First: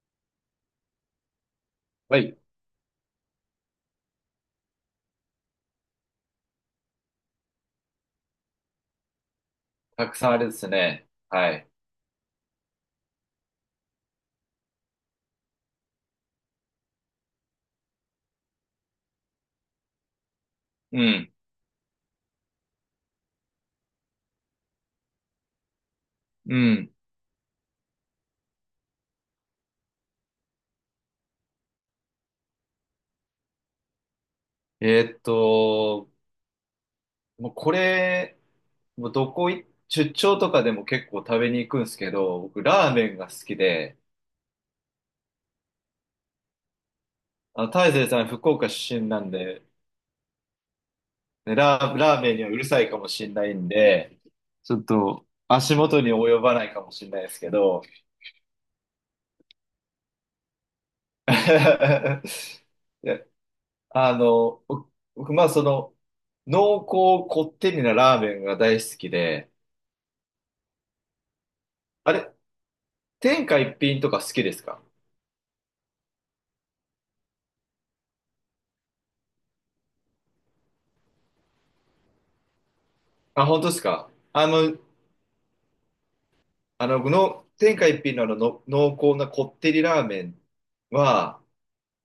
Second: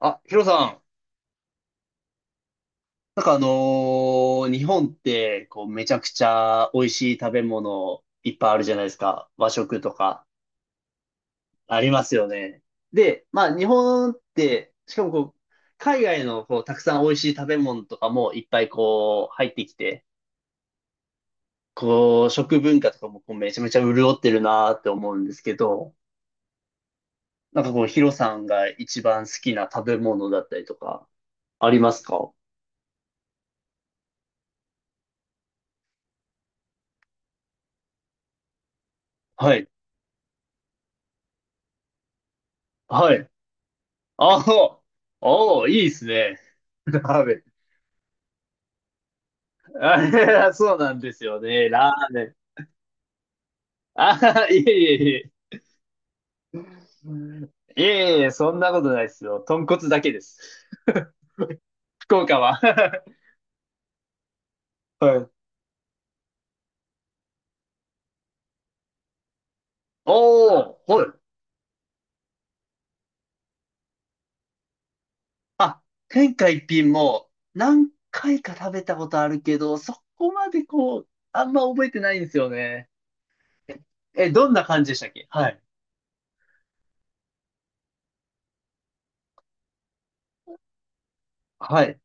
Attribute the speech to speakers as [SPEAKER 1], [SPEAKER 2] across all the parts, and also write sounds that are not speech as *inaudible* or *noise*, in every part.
[SPEAKER 1] あ、ヒロさん。
[SPEAKER 2] はい。
[SPEAKER 1] なんか日本って、こう、めちゃくちゃ美味しい食べ物いっぱいあるじゃないですか。和食と
[SPEAKER 2] たく
[SPEAKER 1] か、
[SPEAKER 2] さんあれですね。はい。
[SPEAKER 1] ありますよね。で、まあ、日本って、しかもこう、海外のこう、たくさん美味しい食べ物とかもいっぱいこう、入ってきて、
[SPEAKER 2] うん。
[SPEAKER 1] こう、食文化とかもこう、めちゃめちゃ潤ってるなーって思うんですけど、
[SPEAKER 2] うん。
[SPEAKER 1] なんかこう、ヒロさんが一番好きな食べ物だったりとか、ありますか？
[SPEAKER 2] えーっと、もうこれ、もうどこ
[SPEAKER 1] は
[SPEAKER 2] い、
[SPEAKER 1] い。
[SPEAKER 2] 出張とかでも結構食べに行くんですけど、僕ラーメ
[SPEAKER 1] は
[SPEAKER 2] ンが
[SPEAKER 1] い。
[SPEAKER 2] 好きで、
[SPEAKER 1] ああ、おーいいですね。ラーメン。
[SPEAKER 2] 大勢さん福岡出身なんで、
[SPEAKER 1] *laughs* あそうなんですよね。ラー
[SPEAKER 2] ラー
[SPEAKER 1] メ
[SPEAKER 2] メ
[SPEAKER 1] ン。
[SPEAKER 2] ンにはうるさいかもしれないんで、
[SPEAKER 1] あ、いえ
[SPEAKER 2] ちょ
[SPEAKER 1] い
[SPEAKER 2] っ
[SPEAKER 1] えい
[SPEAKER 2] と
[SPEAKER 1] え。
[SPEAKER 2] 足元に及ばないかもしれないですけ
[SPEAKER 1] い
[SPEAKER 2] ど、
[SPEAKER 1] えいえ、そんなことないですよ。豚骨だけです。福
[SPEAKER 2] *laughs*
[SPEAKER 1] 岡は。
[SPEAKER 2] い
[SPEAKER 1] *laughs*
[SPEAKER 2] や、僕、
[SPEAKER 1] はい。
[SPEAKER 2] 僕まあ濃厚こってりなラーメンが大好きで、
[SPEAKER 1] おー、はい。
[SPEAKER 2] あれ、天下一品とか好きですか？
[SPEAKER 1] あ、天下一品も何回か食べたことあるけど、そこまでこう、あんま覚えてないんですよね。
[SPEAKER 2] あ、本当ですか？
[SPEAKER 1] え、どんな感じでしたっけ？はい。
[SPEAKER 2] 天下一品の濃厚なこってりラーメンは、
[SPEAKER 1] はい。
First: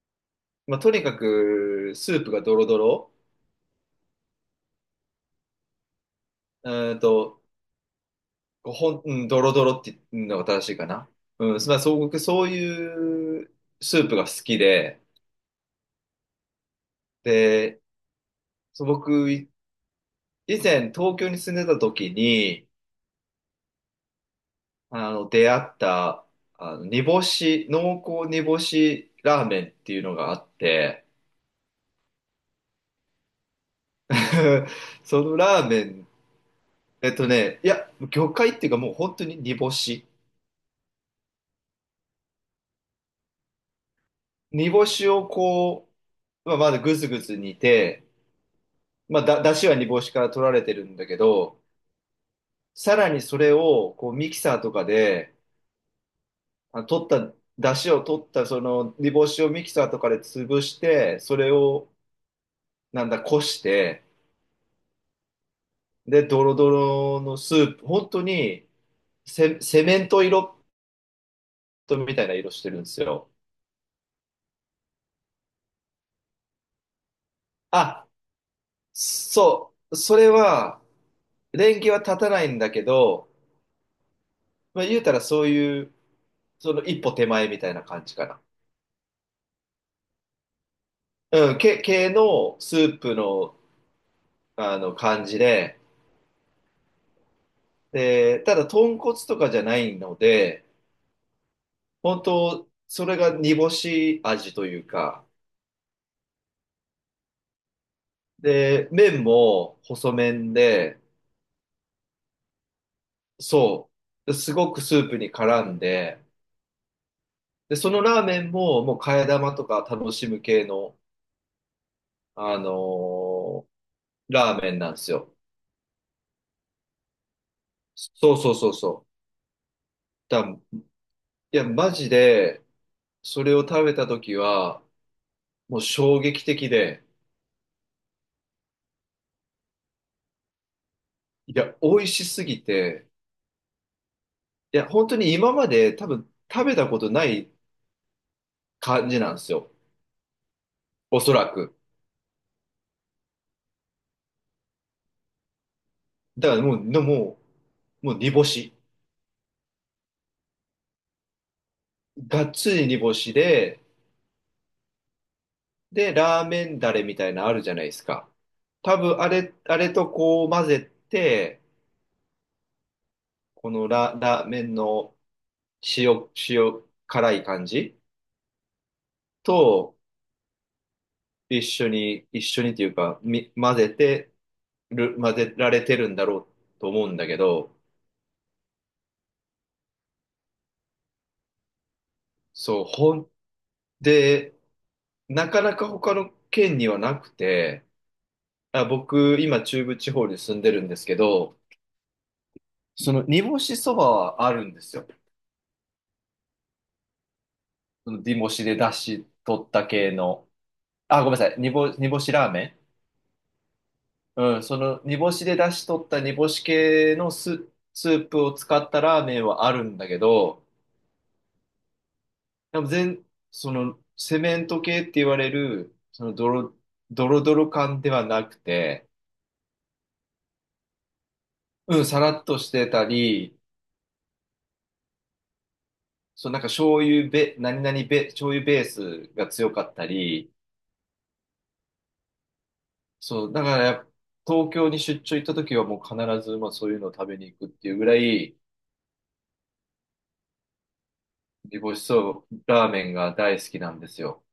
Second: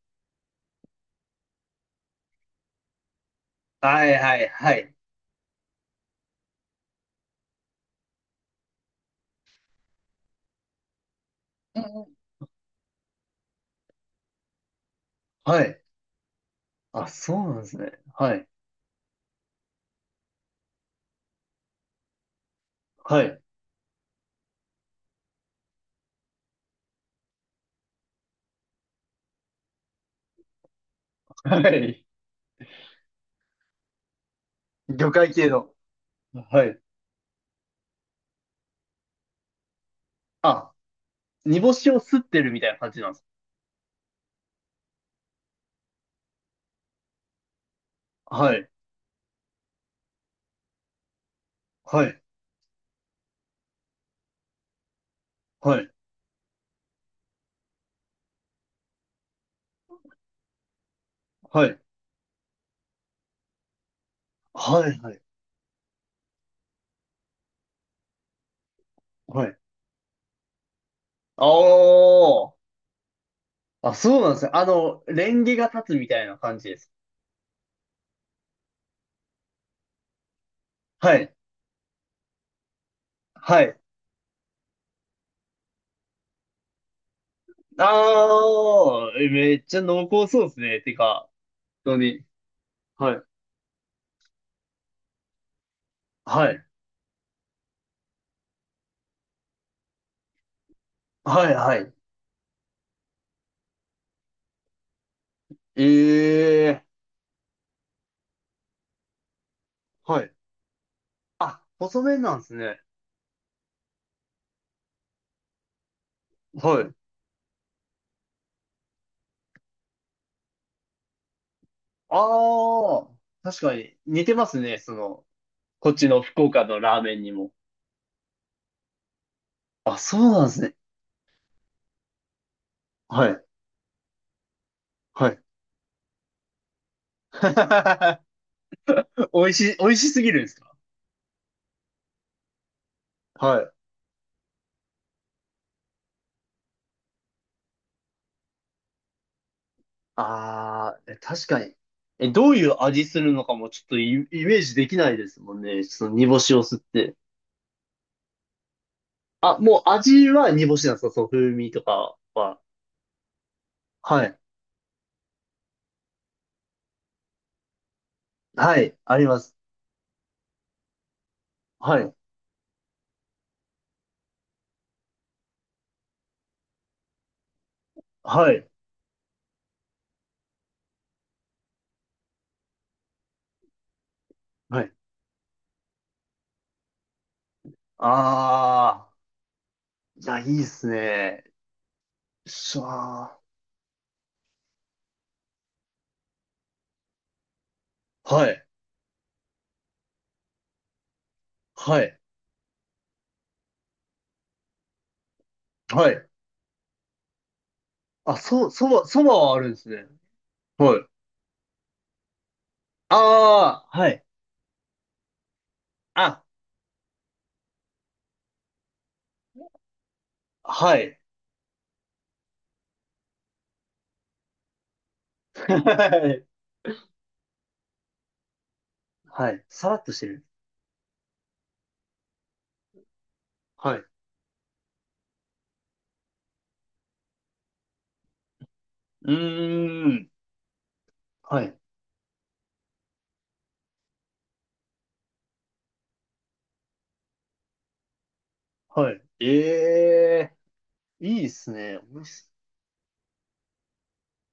[SPEAKER 2] まあ、とにかくスープがドロドロ、
[SPEAKER 1] はいはいはい。
[SPEAKER 2] うーんと、こうほん、うん、ドロドロっていうのが正しいかな。うん、まあ、
[SPEAKER 1] うん
[SPEAKER 2] そう、
[SPEAKER 1] うん。
[SPEAKER 2] 僕そういうスープが好きで、
[SPEAKER 1] はい。あ、そうなんです
[SPEAKER 2] で、
[SPEAKER 1] ね。はい。
[SPEAKER 2] そう僕、以前東京に住んでた時に、
[SPEAKER 1] はい。
[SPEAKER 2] 出会った、あの、煮干し、濃厚煮干しラーメンっていうのがあって、
[SPEAKER 1] はい。
[SPEAKER 2] *laughs*
[SPEAKER 1] 魚
[SPEAKER 2] そ
[SPEAKER 1] 介
[SPEAKER 2] の
[SPEAKER 1] 系
[SPEAKER 2] ラー
[SPEAKER 1] の。
[SPEAKER 2] メン、
[SPEAKER 1] はい。
[SPEAKER 2] いや、魚介っていうかもう本当に煮干し。
[SPEAKER 1] あ、煮干しを吸ってるみたいな感じなんです。
[SPEAKER 2] 煮干しをこう、まあ、まだぐずぐず煮て、
[SPEAKER 1] はい。
[SPEAKER 2] まあ、だしは煮干しから取られてるんだけど、
[SPEAKER 1] はい。
[SPEAKER 2] さらにそれをこうミキサーとかで、
[SPEAKER 1] はい。
[SPEAKER 2] あ、取った、だしを取ったその煮干しをミキサーとかで潰して、それ
[SPEAKER 1] はい。
[SPEAKER 2] をなんだ、こして、
[SPEAKER 1] はい。はい。
[SPEAKER 2] で、ドロドロのスープ、本当に
[SPEAKER 1] はい。
[SPEAKER 2] セメント色
[SPEAKER 1] あ
[SPEAKER 2] みたいな色してるんですよ。
[SPEAKER 1] あ。あ、そうなんですね。あの、レンゲが立つみたいな感じです。
[SPEAKER 2] あ、そう、それは、
[SPEAKER 1] はい。
[SPEAKER 2] 連携は立たないんだけど、
[SPEAKER 1] はい。
[SPEAKER 2] まあ、言うたらそういう、その一歩手前みたいな感じかな。
[SPEAKER 1] ああ、えめっちゃ濃厚そうですね。てか、
[SPEAKER 2] うん、け、
[SPEAKER 1] 本当
[SPEAKER 2] 系
[SPEAKER 1] に。
[SPEAKER 2] のスープ
[SPEAKER 1] はい。
[SPEAKER 2] の、あの感じで、
[SPEAKER 1] はい。
[SPEAKER 2] で、ただ豚骨とかじゃないので、
[SPEAKER 1] はい。はい。
[SPEAKER 2] 本当それが煮干し味というか、
[SPEAKER 1] ええ。
[SPEAKER 2] で、麺も細
[SPEAKER 1] はい。
[SPEAKER 2] 麺で、
[SPEAKER 1] あ、細麺なんですね。
[SPEAKER 2] そう、すごくスープに絡んで、
[SPEAKER 1] はい。
[SPEAKER 2] で、そのラーメンももう替え玉とか楽しむ系の、あの
[SPEAKER 1] ああ、確
[SPEAKER 2] ー
[SPEAKER 1] かに似てま
[SPEAKER 2] ラ
[SPEAKER 1] す
[SPEAKER 2] ーメ
[SPEAKER 1] ね。
[SPEAKER 2] ンな
[SPEAKER 1] そ
[SPEAKER 2] んです
[SPEAKER 1] の、
[SPEAKER 2] よ。
[SPEAKER 1] こっちの福岡のラーメンにも。
[SPEAKER 2] そうそうそうそう。
[SPEAKER 1] あ、そうなんで
[SPEAKER 2] だ、
[SPEAKER 1] すね。
[SPEAKER 2] いや、マジで、
[SPEAKER 1] は
[SPEAKER 2] そ
[SPEAKER 1] い。
[SPEAKER 2] れを食べた時は、
[SPEAKER 1] はい。
[SPEAKER 2] もう衝撃的で、
[SPEAKER 1] *laughs* 美味しい、美味しすぎるんですか？
[SPEAKER 2] いや、美味しすぎて、
[SPEAKER 1] はい。
[SPEAKER 2] いや、本当に今まで多分食べたことない感じなんですよ。
[SPEAKER 1] あー、え
[SPEAKER 2] おそ
[SPEAKER 1] 確
[SPEAKER 2] ら
[SPEAKER 1] かに。
[SPEAKER 2] く。
[SPEAKER 1] え、どういう味するのかもちょっとイメージできないですもんね。その煮干
[SPEAKER 2] だ
[SPEAKER 1] し
[SPEAKER 2] か
[SPEAKER 1] を
[SPEAKER 2] らも
[SPEAKER 1] 吸っ
[SPEAKER 2] う、
[SPEAKER 1] て。
[SPEAKER 2] もう煮干し。
[SPEAKER 1] あ、もう味は煮干しなんですか？その風味とか
[SPEAKER 2] がっ
[SPEAKER 1] は。
[SPEAKER 2] つり煮干しで、
[SPEAKER 1] はい。
[SPEAKER 2] で、ラーメンダレみたいなのあるじゃないですか。
[SPEAKER 1] はい、
[SPEAKER 2] 多
[SPEAKER 1] あ
[SPEAKER 2] 分
[SPEAKER 1] り
[SPEAKER 2] あ
[SPEAKER 1] ま
[SPEAKER 2] れ、
[SPEAKER 1] す。
[SPEAKER 2] あれとこう混ぜて、
[SPEAKER 1] はい、
[SPEAKER 2] このラーメンの塩辛い感じ
[SPEAKER 1] はい、
[SPEAKER 2] と一緒に、一緒にというか、混ぜて
[SPEAKER 1] はい。
[SPEAKER 2] る、混ぜられてるんだろうと思うんだけど、
[SPEAKER 1] あー、いや、いいっすね。しゃ
[SPEAKER 2] そう、ほん
[SPEAKER 1] ー。
[SPEAKER 2] で、なかなか他の県にはなくて、
[SPEAKER 1] はい、
[SPEAKER 2] あ、僕、今中部地方に住んでるんですけど、
[SPEAKER 1] はい、
[SPEAKER 2] その煮干しそばはあるんですよ。
[SPEAKER 1] はい。
[SPEAKER 2] その
[SPEAKER 1] あ、
[SPEAKER 2] 煮干しで出
[SPEAKER 1] そ
[SPEAKER 2] 汁
[SPEAKER 1] ばはあ
[SPEAKER 2] 取
[SPEAKER 1] るん
[SPEAKER 2] っ
[SPEAKER 1] で
[SPEAKER 2] た
[SPEAKER 1] すね。
[SPEAKER 2] 系の。
[SPEAKER 1] はい。
[SPEAKER 2] あ、ごめんなさい。煮干しラーメン。
[SPEAKER 1] あー、はい。
[SPEAKER 2] うん、その煮干しで出汁取った煮
[SPEAKER 1] あ、
[SPEAKER 2] 干し系のスープを使ったラーメンはあるんだけど、
[SPEAKER 1] はい。
[SPEAKER 2] でもその、セメント系って言われる、そ
[SPEAKER 1] は
[SPEAKER 2] の、
[SPEAKER 1] い。
[SPEAKER 2] ドロドロ感ではなくて、
[SPEAKER 1] はい。さらっとしてる。
[SPEAKER 2] うん、さらっとしてたり、
[SPEAKER 1] はい。う
[SPEAKER 2] そう、なんか醤油べ、何々べ、醤油ベー
[SPEAKER 1] ー
[SPEAKER 2] スが強かった
[SPEAKER 1] ん。
[SPEAKER 2] り、
[SPEAKER 1] はい。
[SPEAKER 2] そう、だからやっぱ、東京に出張行った時はもう必ず、まあそういうのを食べに行くっていうぐらい、
[SPEAKER 1] はい。ええ、いいです
[SPEAKER 2] 煮干
[SPEAKER 1] ね。お
[SPEAKER 2] し
[SPEAKER 1] も
[SPEAKER 2] そ
[SPEAKER 1] し
[SPEAKER 2] ばラーメンが大好きなんですよ。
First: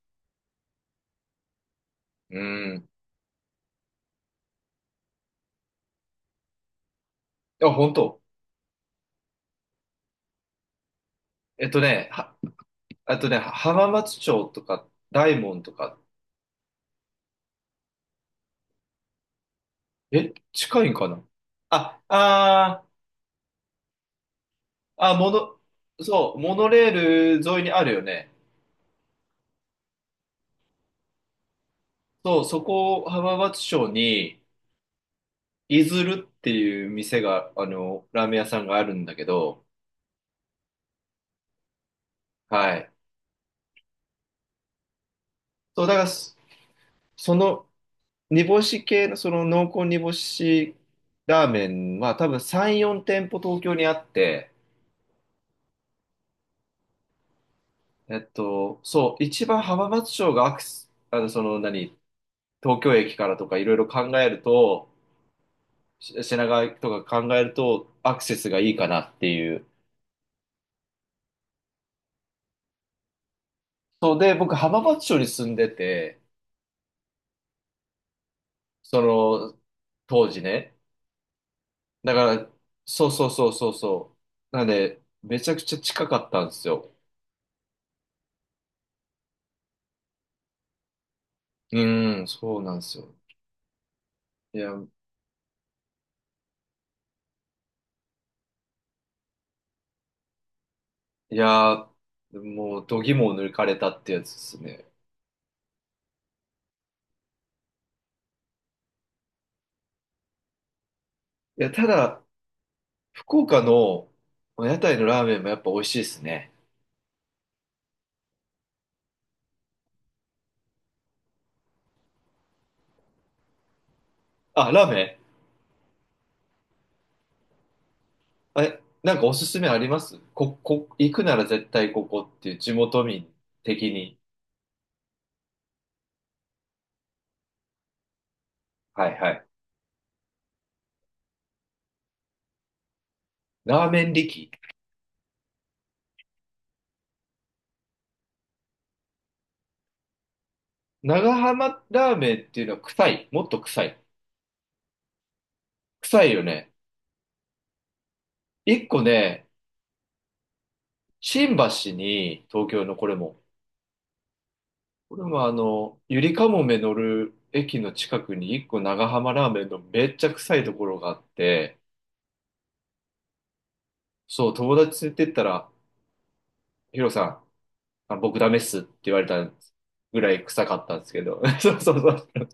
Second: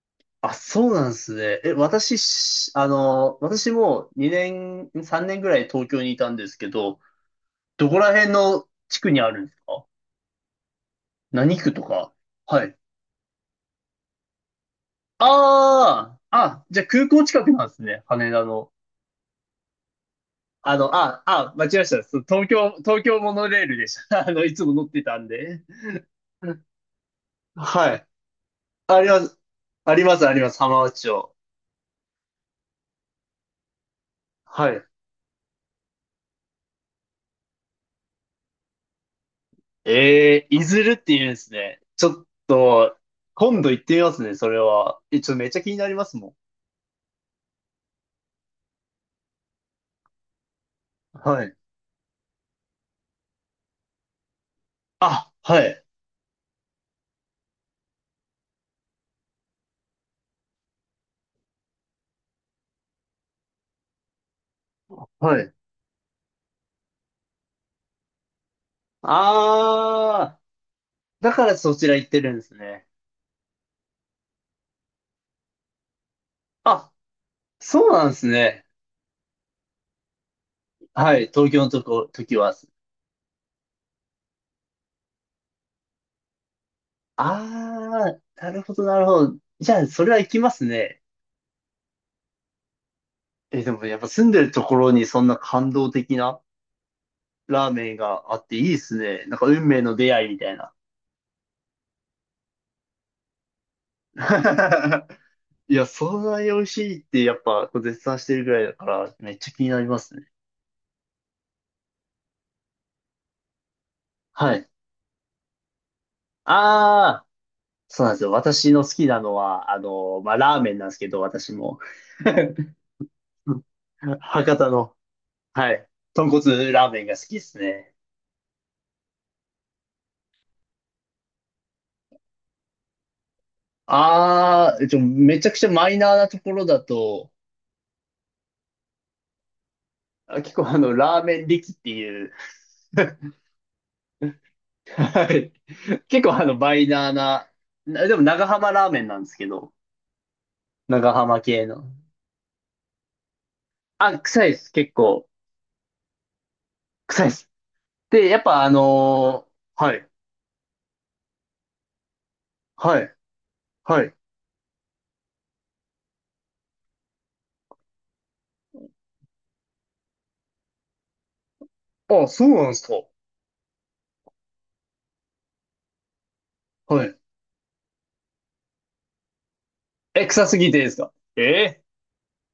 [SPEAKER 1] あ、そうなんですね。え、私
[SPEAKER 2] う
[SPEAKER 1] し、あ
[SPEAKER 2] ん。
[SPEAKER 1] の、私も2年、3年ぐらい東京にいたんですけど、
[SPEAKER 2] あ、
[SPEAKER 1] ど
[SPEAKER 2] 本
[SPEAKER 1] こら
[SPEAKER 2] 当。
[SPEAKER 1] 辺の地区にあるんですか？何
[SPEAKER 2] えっ
[SPEAKER 1] 区
[SPEAKER 2] と
[SPEAKER 1] と
[SPEAKER 2] ね、
[SPEAKER 1] か？
[SPEAKER 2] は、
[SPEAKER 1] はい。
[SPEAKER 2] あとね、浜松町とか、大門とか、
[SPEAKER 1] ああ、あ、じゃあ空港近くなんですね。羽田の。
[SPEAKER 2] え、近いんかな？
[SPEAKER 1] 間違えまし
[SPEAKER 2] あ、
[SPEAKER 1] た。そう東京、東京モノレールでした。*laughs* いつも乗って
[SPEAKER 2] あ、
[SPEAKER 1] たんで。
[SPEAKER 2] そう、モノレール沿いにある
[SPEAKER 1] は
[SPEAKER 2] よ
[SPEAKER 1] い。
[SPEAKER 2] ね。
[SPEAKER 1] あります。あります、あります。浜松町。
[SPEAKER 2] そう、そこ、浜松町に、
[SPEAKER 1] はい。
[SPEAKER 2] いずるっていう店が、ラーメン屋さんがあるんだけど、
[SPEAKER 1] いずるって言うんですね。ちょっ
[SPEAKER 2] はい。
[SPEAKER 1] と、今度行ってみますね、それは。え、ちょっとめっちゃ気に
[SPEAKER 2] そ
[SPEAKER 1] な
[SPEAKER 2] う、だ
[SPEAKER 1] り
[SPEAKER 2] か
[SPEAKER 1] ま
[SPEAKER 2] ら、
[SPEAKER 1] すも
[SPEAKER 2] その、煮干し系の、その濃厚煮干し
[SPEAKER 1] ん。は
[SPEAKER 2] ラー
[SPEAKER 1] い。
[SPEAKER 2] メンは多分3、4店舗東京にあって、
[SPEAKER 1] あ、はい。
[SPEAKER 2] そう、一番浜松町がアクセス、東京駅からとかいろいろ考えると、
[SPEAKER 1] はい。
[SPEAKER 2] 品川とか考えるとアクセスがいいかなっていう。
[SPEAKER 1] あー、だからそちら行ってるんですね。
[SPEAKER 2] そうで、僕浜松町に住んでて、
[SPEAKER 1] あ、そうなんですね。
[SPEAKER 2] その当時ね。
[SPEAKER 1] はい。東京のとこ、
[SPEAKER 2] だか
[SPEAKER 1] 時は。
[SPEAKER 2] ら、そうそうそうそうそう。なんで、めちゃくちゃ近かったんですよ。
[SPEAKER 1] あー、なるほど、なるほど。じゃあ、それは行きますね。
[SPEAKER 2] うん、そうなんですよ。
[SPEAKER 1] え、でもやっぱ住んでる
[SPEAKER 2] い
[SPEAKER 1] と
[SPEAKER 2] や、
[SPEAKER 1] ころにそんな感動的なラーメンがあっていいですね。なんか運命の出会いみたいな。
[SPEAKER 2] いやー、もう度肝を抜かれたってやつですね。
[SPEAKER 1] *laughs* いや、そんなに美味しいってやっぱこう絶賛してるぐらいだからめっちゃ気になりますね。
[SPEAKER 2] いや、ただ、福岡の
[SPEAKER 1] はい。
[SPEAKER 2] 屋台のラーメンもやっぱ美味しいですね。
[SPEAKER 1] ああ、そうなんですよ。私の好きなのは、あの、まあ、ラーメンなんですけど、私も。*laughs* うん、博多
[SPEAKER 2] あ、ラー
[SPEAKER 1] の、
[SPEAKER 2] メン、
[SPEAKER 1] はい。豚骨ラーメンが好きですね。
[SPEAKER 2] え、なんかおすすめあります？行くなら絶対ここっていう地元民的に。
[SPEAKER 1] ああ、めちゃくちゃマイナーなところだと、
[SPEAKER 2] はいはい。
[SPEAKER 1] あ結構ラーメン力っていう。 *laughs*
[SPEAKER 2] ラーメン力。
[SPEAKER 1] はい。結構バイナーな、でも長浜ラーメンなんですけど、長
[SPEAKER 2] 長
[SPEAKER 1] 浜系
[SPEAKER 2] 浜
[SPEAKER 1] の。
[SPEAKER 2] ラーメンっていうのは臭い。もっと臭い。
[SPEAKER 1] あ、臭いです。結構、
[SPEAKER 2] 臭いよね。
[SPEAKER 1] 臭いです。で、やっぱあ
[SPEAKER 2] 一個ね、
[SPEAKER 1] のーはい、
[SPEAKER 2] 新橋に、東京の
[SPEAKER 1] は
[SPEAKER 2] こ
[SPEAKER 1] い、
[SPEAKER 2] れも。
[SPEAKER 1] はい。
[SPEAKER 2] これもゆりかもめ乗る駅の近くに一個長浜ラーメンのめっちゃ臭いところがあって、
[SPEAKER 1] あ、そうなんですか。
[SPEAKER 2] そう、友達連れてったら、ヒ
[SPEAKER 1] は
[SPEAKER 2] ロ
[SPEAKER 1] い。
[SPEAKER 2] さん、あ僕ダメっすって言われたぐ
[SPEAKER 1] え、
[SPEAKER 2] らい
[SPEAKER 1] 臭す
[SPEAKER 2] 臭
[SPEAKER 1] ぎ
[SPEAKER 2] か
[SPEAKER 1] て
[SPEAKER 2] っ
[SPEAKER 1] です
[SPEAKER 2] たんで
[SPEAKER 1] か？
[SPEAKER 2] すけど。
[SPEAKER 1] え
[SPEAKER 2] *laughs* そう
[SPEAKER 1] え。
[SPEAKER 2] そうそう。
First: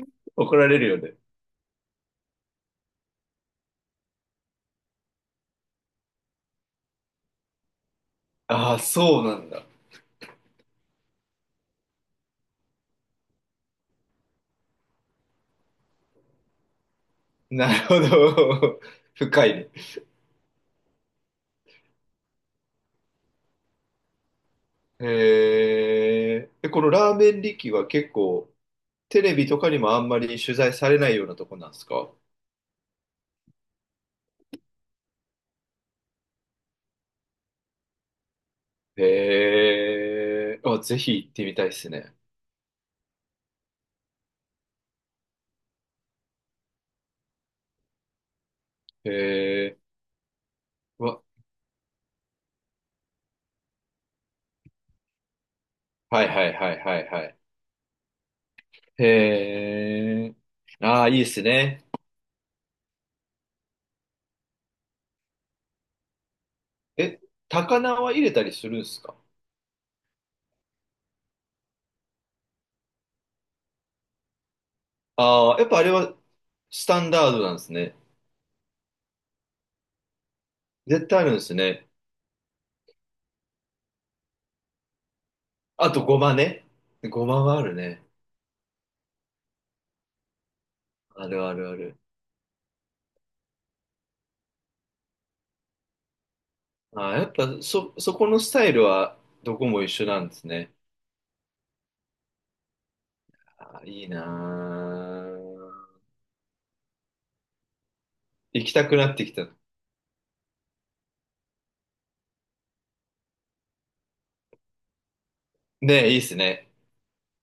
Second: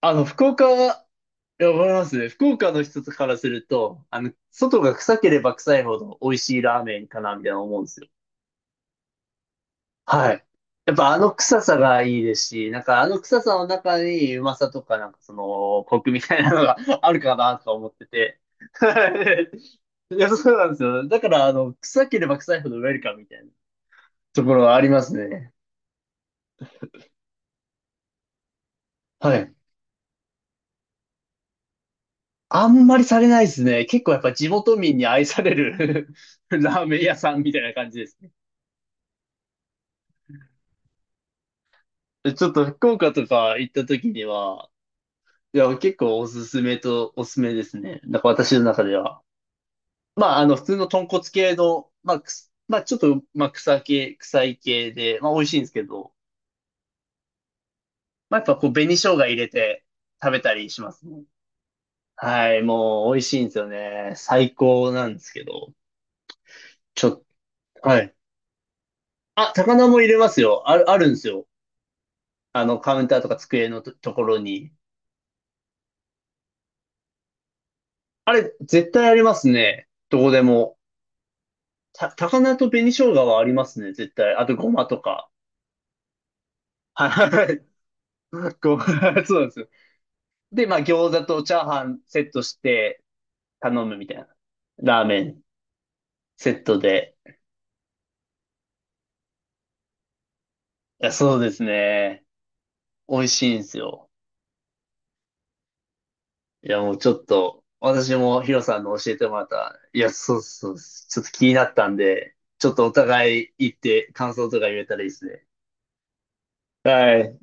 [SPEAKER 1] あの、福
[SPEAKER 2] 怒
[SPEAKER 1] 岡
[SPEAKER 2] られるよ
[SPEAKER 1] は、
[SPEAKER 2] ね。
[SPEAKER 1] いや、わかりますね。福岡の人からすると、あの、外が臭ければ臭いほど美味しいラーメンかな、みたいな思うんですよ。
[SPEAKER 2] ああ、そうなんだ。
[SPEAKER 1] はい。やっぱあの臭さがいいですし、なんかあの臭さの中にうまさとかなんかそのコクみたいなのが *laughs* あるかなと
[SPEAKER 2] な
[SPEAKER 1] か
[SPEAKER 2] る
[SPEAKER 1] 思っ
[SPEAKER 2] ほ
[SPEAKER 1] てて。*laughs*
[SPEAKER 2] ど。
[SPEAKER 1] は
[SPEAKER 2] *laughs* 深いね。
[SPEAKER 1] い。いや、そうなんですよ。だからあの、臭ければ臭いほどウェルカムみたいなところはありま
[SPEAKER 2] へー
[SPEAKER 1] すね。
[SPEAKER 2] え。え、このラーメン力は結構、テレ
[SPEAKER 1] は
[SPEAKER 2] ビ
[SPEAKER 1] い。
[SPEAKER 2] とかにもあんまり取材されないようなとこなんですか？
[SPEAKER 1] あんまりされないですね。結構やっぱ地元民に愛される *laughs* ラーメン屋さんみたいな感じですね。
[SPEAKER 2] へえ。あ、ぜひ行ってみたいですね。
[SPEAKER 1] ちょっと福岡とか行った時には、いや、結構おすすめですね。なんか私の中で
[SPEAKER 2] へ
[SPEAKER 1] は。
[SPEAKER 2] え。
[SPEAKER 1] まあ、あの、普通の
[SPEAKER 2] う
[SPEAKER 1] 豚骨
[SPEAKER 2] わ、
[SPEAKER 1] 系の、まあ、まあ、ちょっと、まあ、臭い系で、まあ、美味しいんですけど、
[SPEAKER 2] はいはいはいはいはい。
[SPEAKER 1] まあ、やっぱこう、紅生姜入れ
[SPEAKER 2] へ
[SPEAKER 1] て食
[SPEAKER 2] え。
[SPEAKER 1] べたりしま
[SPEAKER 2] あ
[SPEAKER 1] す
[SPEAKER 2] あ、いい
[SPEAKER 1] ね。
[SPEAKER 2] ですね。
[SPEAKER 1] はい、もう、美味しいんですよね。最高なんですけど、ちょっ
[SPEAKER 2] え、高
[SPEAKER 1] と、
[SPEAKER 2] 菜
[SPEAKER 1] はい。
[SPEAKER 2] は入れたりするんですか？
[SPEAKER 1] あ、高菜も入れますよ。あるんですよ。あの、カウンターとか机のところに。
[SPEAKER 2] ああー、やっぱあれはスタンダードなんですね。
[SPEAKER 1] あれ、絶対ありますね。どこでも。
[SPEAKER 2] 絶対あるんですね。
[SPEAKER 1] 高菜と紅生姜はありますね、絶対。あと、ごまとか。
[SPEAKER 2] あとごまね。ごま
[SPEAKER 1] は
[SPEAKER 2] はあ
[SPEAKER 1] い。
[SPEAKER 2] るね。
[SPEAKER 1] *laughs* ごま、*laughs* そうなんですよ。で、まあ餃子
[SPEAKER 2] あ
[SPEAKER 1] と
[SPEAKER 2] るあ
[SPEAKER 1] チャー
[SPEAKER 2] るあ
[SPEAKER 1] ハ
[SPEAKER 2] る。
[SPEAKER 1] ンセットして頼むみたいな。ラーメンセット
[SPEAKER 2] あー、
[SPEAKER 1] で。
[SPEAKER 2] やっぱそこのスタイルはどこも一緒なんですね。
[SPEAKER 1] いや、そうですね。美味しいんです
[SPEAKER 2] あ、いい
[SPEAKER 1] よ。
[SPEAKER 2] なー、
[SPEAKER 1] いや、もうちょっと、私もヒロ
[SPEAKER 2] 行き
[SPEAKER 1] さん
[SPEAKER 2] た
[SPEAKER 1] の
[SPEAKER 2] くな
[SPEAKER 1] 教え
[SPEAKER 2] って
[SPEAKER 1] て
[SPEAKER 2] き
[SPEAKER 1] もらっ
[SPEAKER 2] た。
[SPEAKER 1] た、いや、そうそうそう、ちょっと気になったんで、ちょっとお互い行って感想とか言えたらいいですね。
[SPEAKER 2] ねえ、いいっすね。
[SPEAKER 1] はい。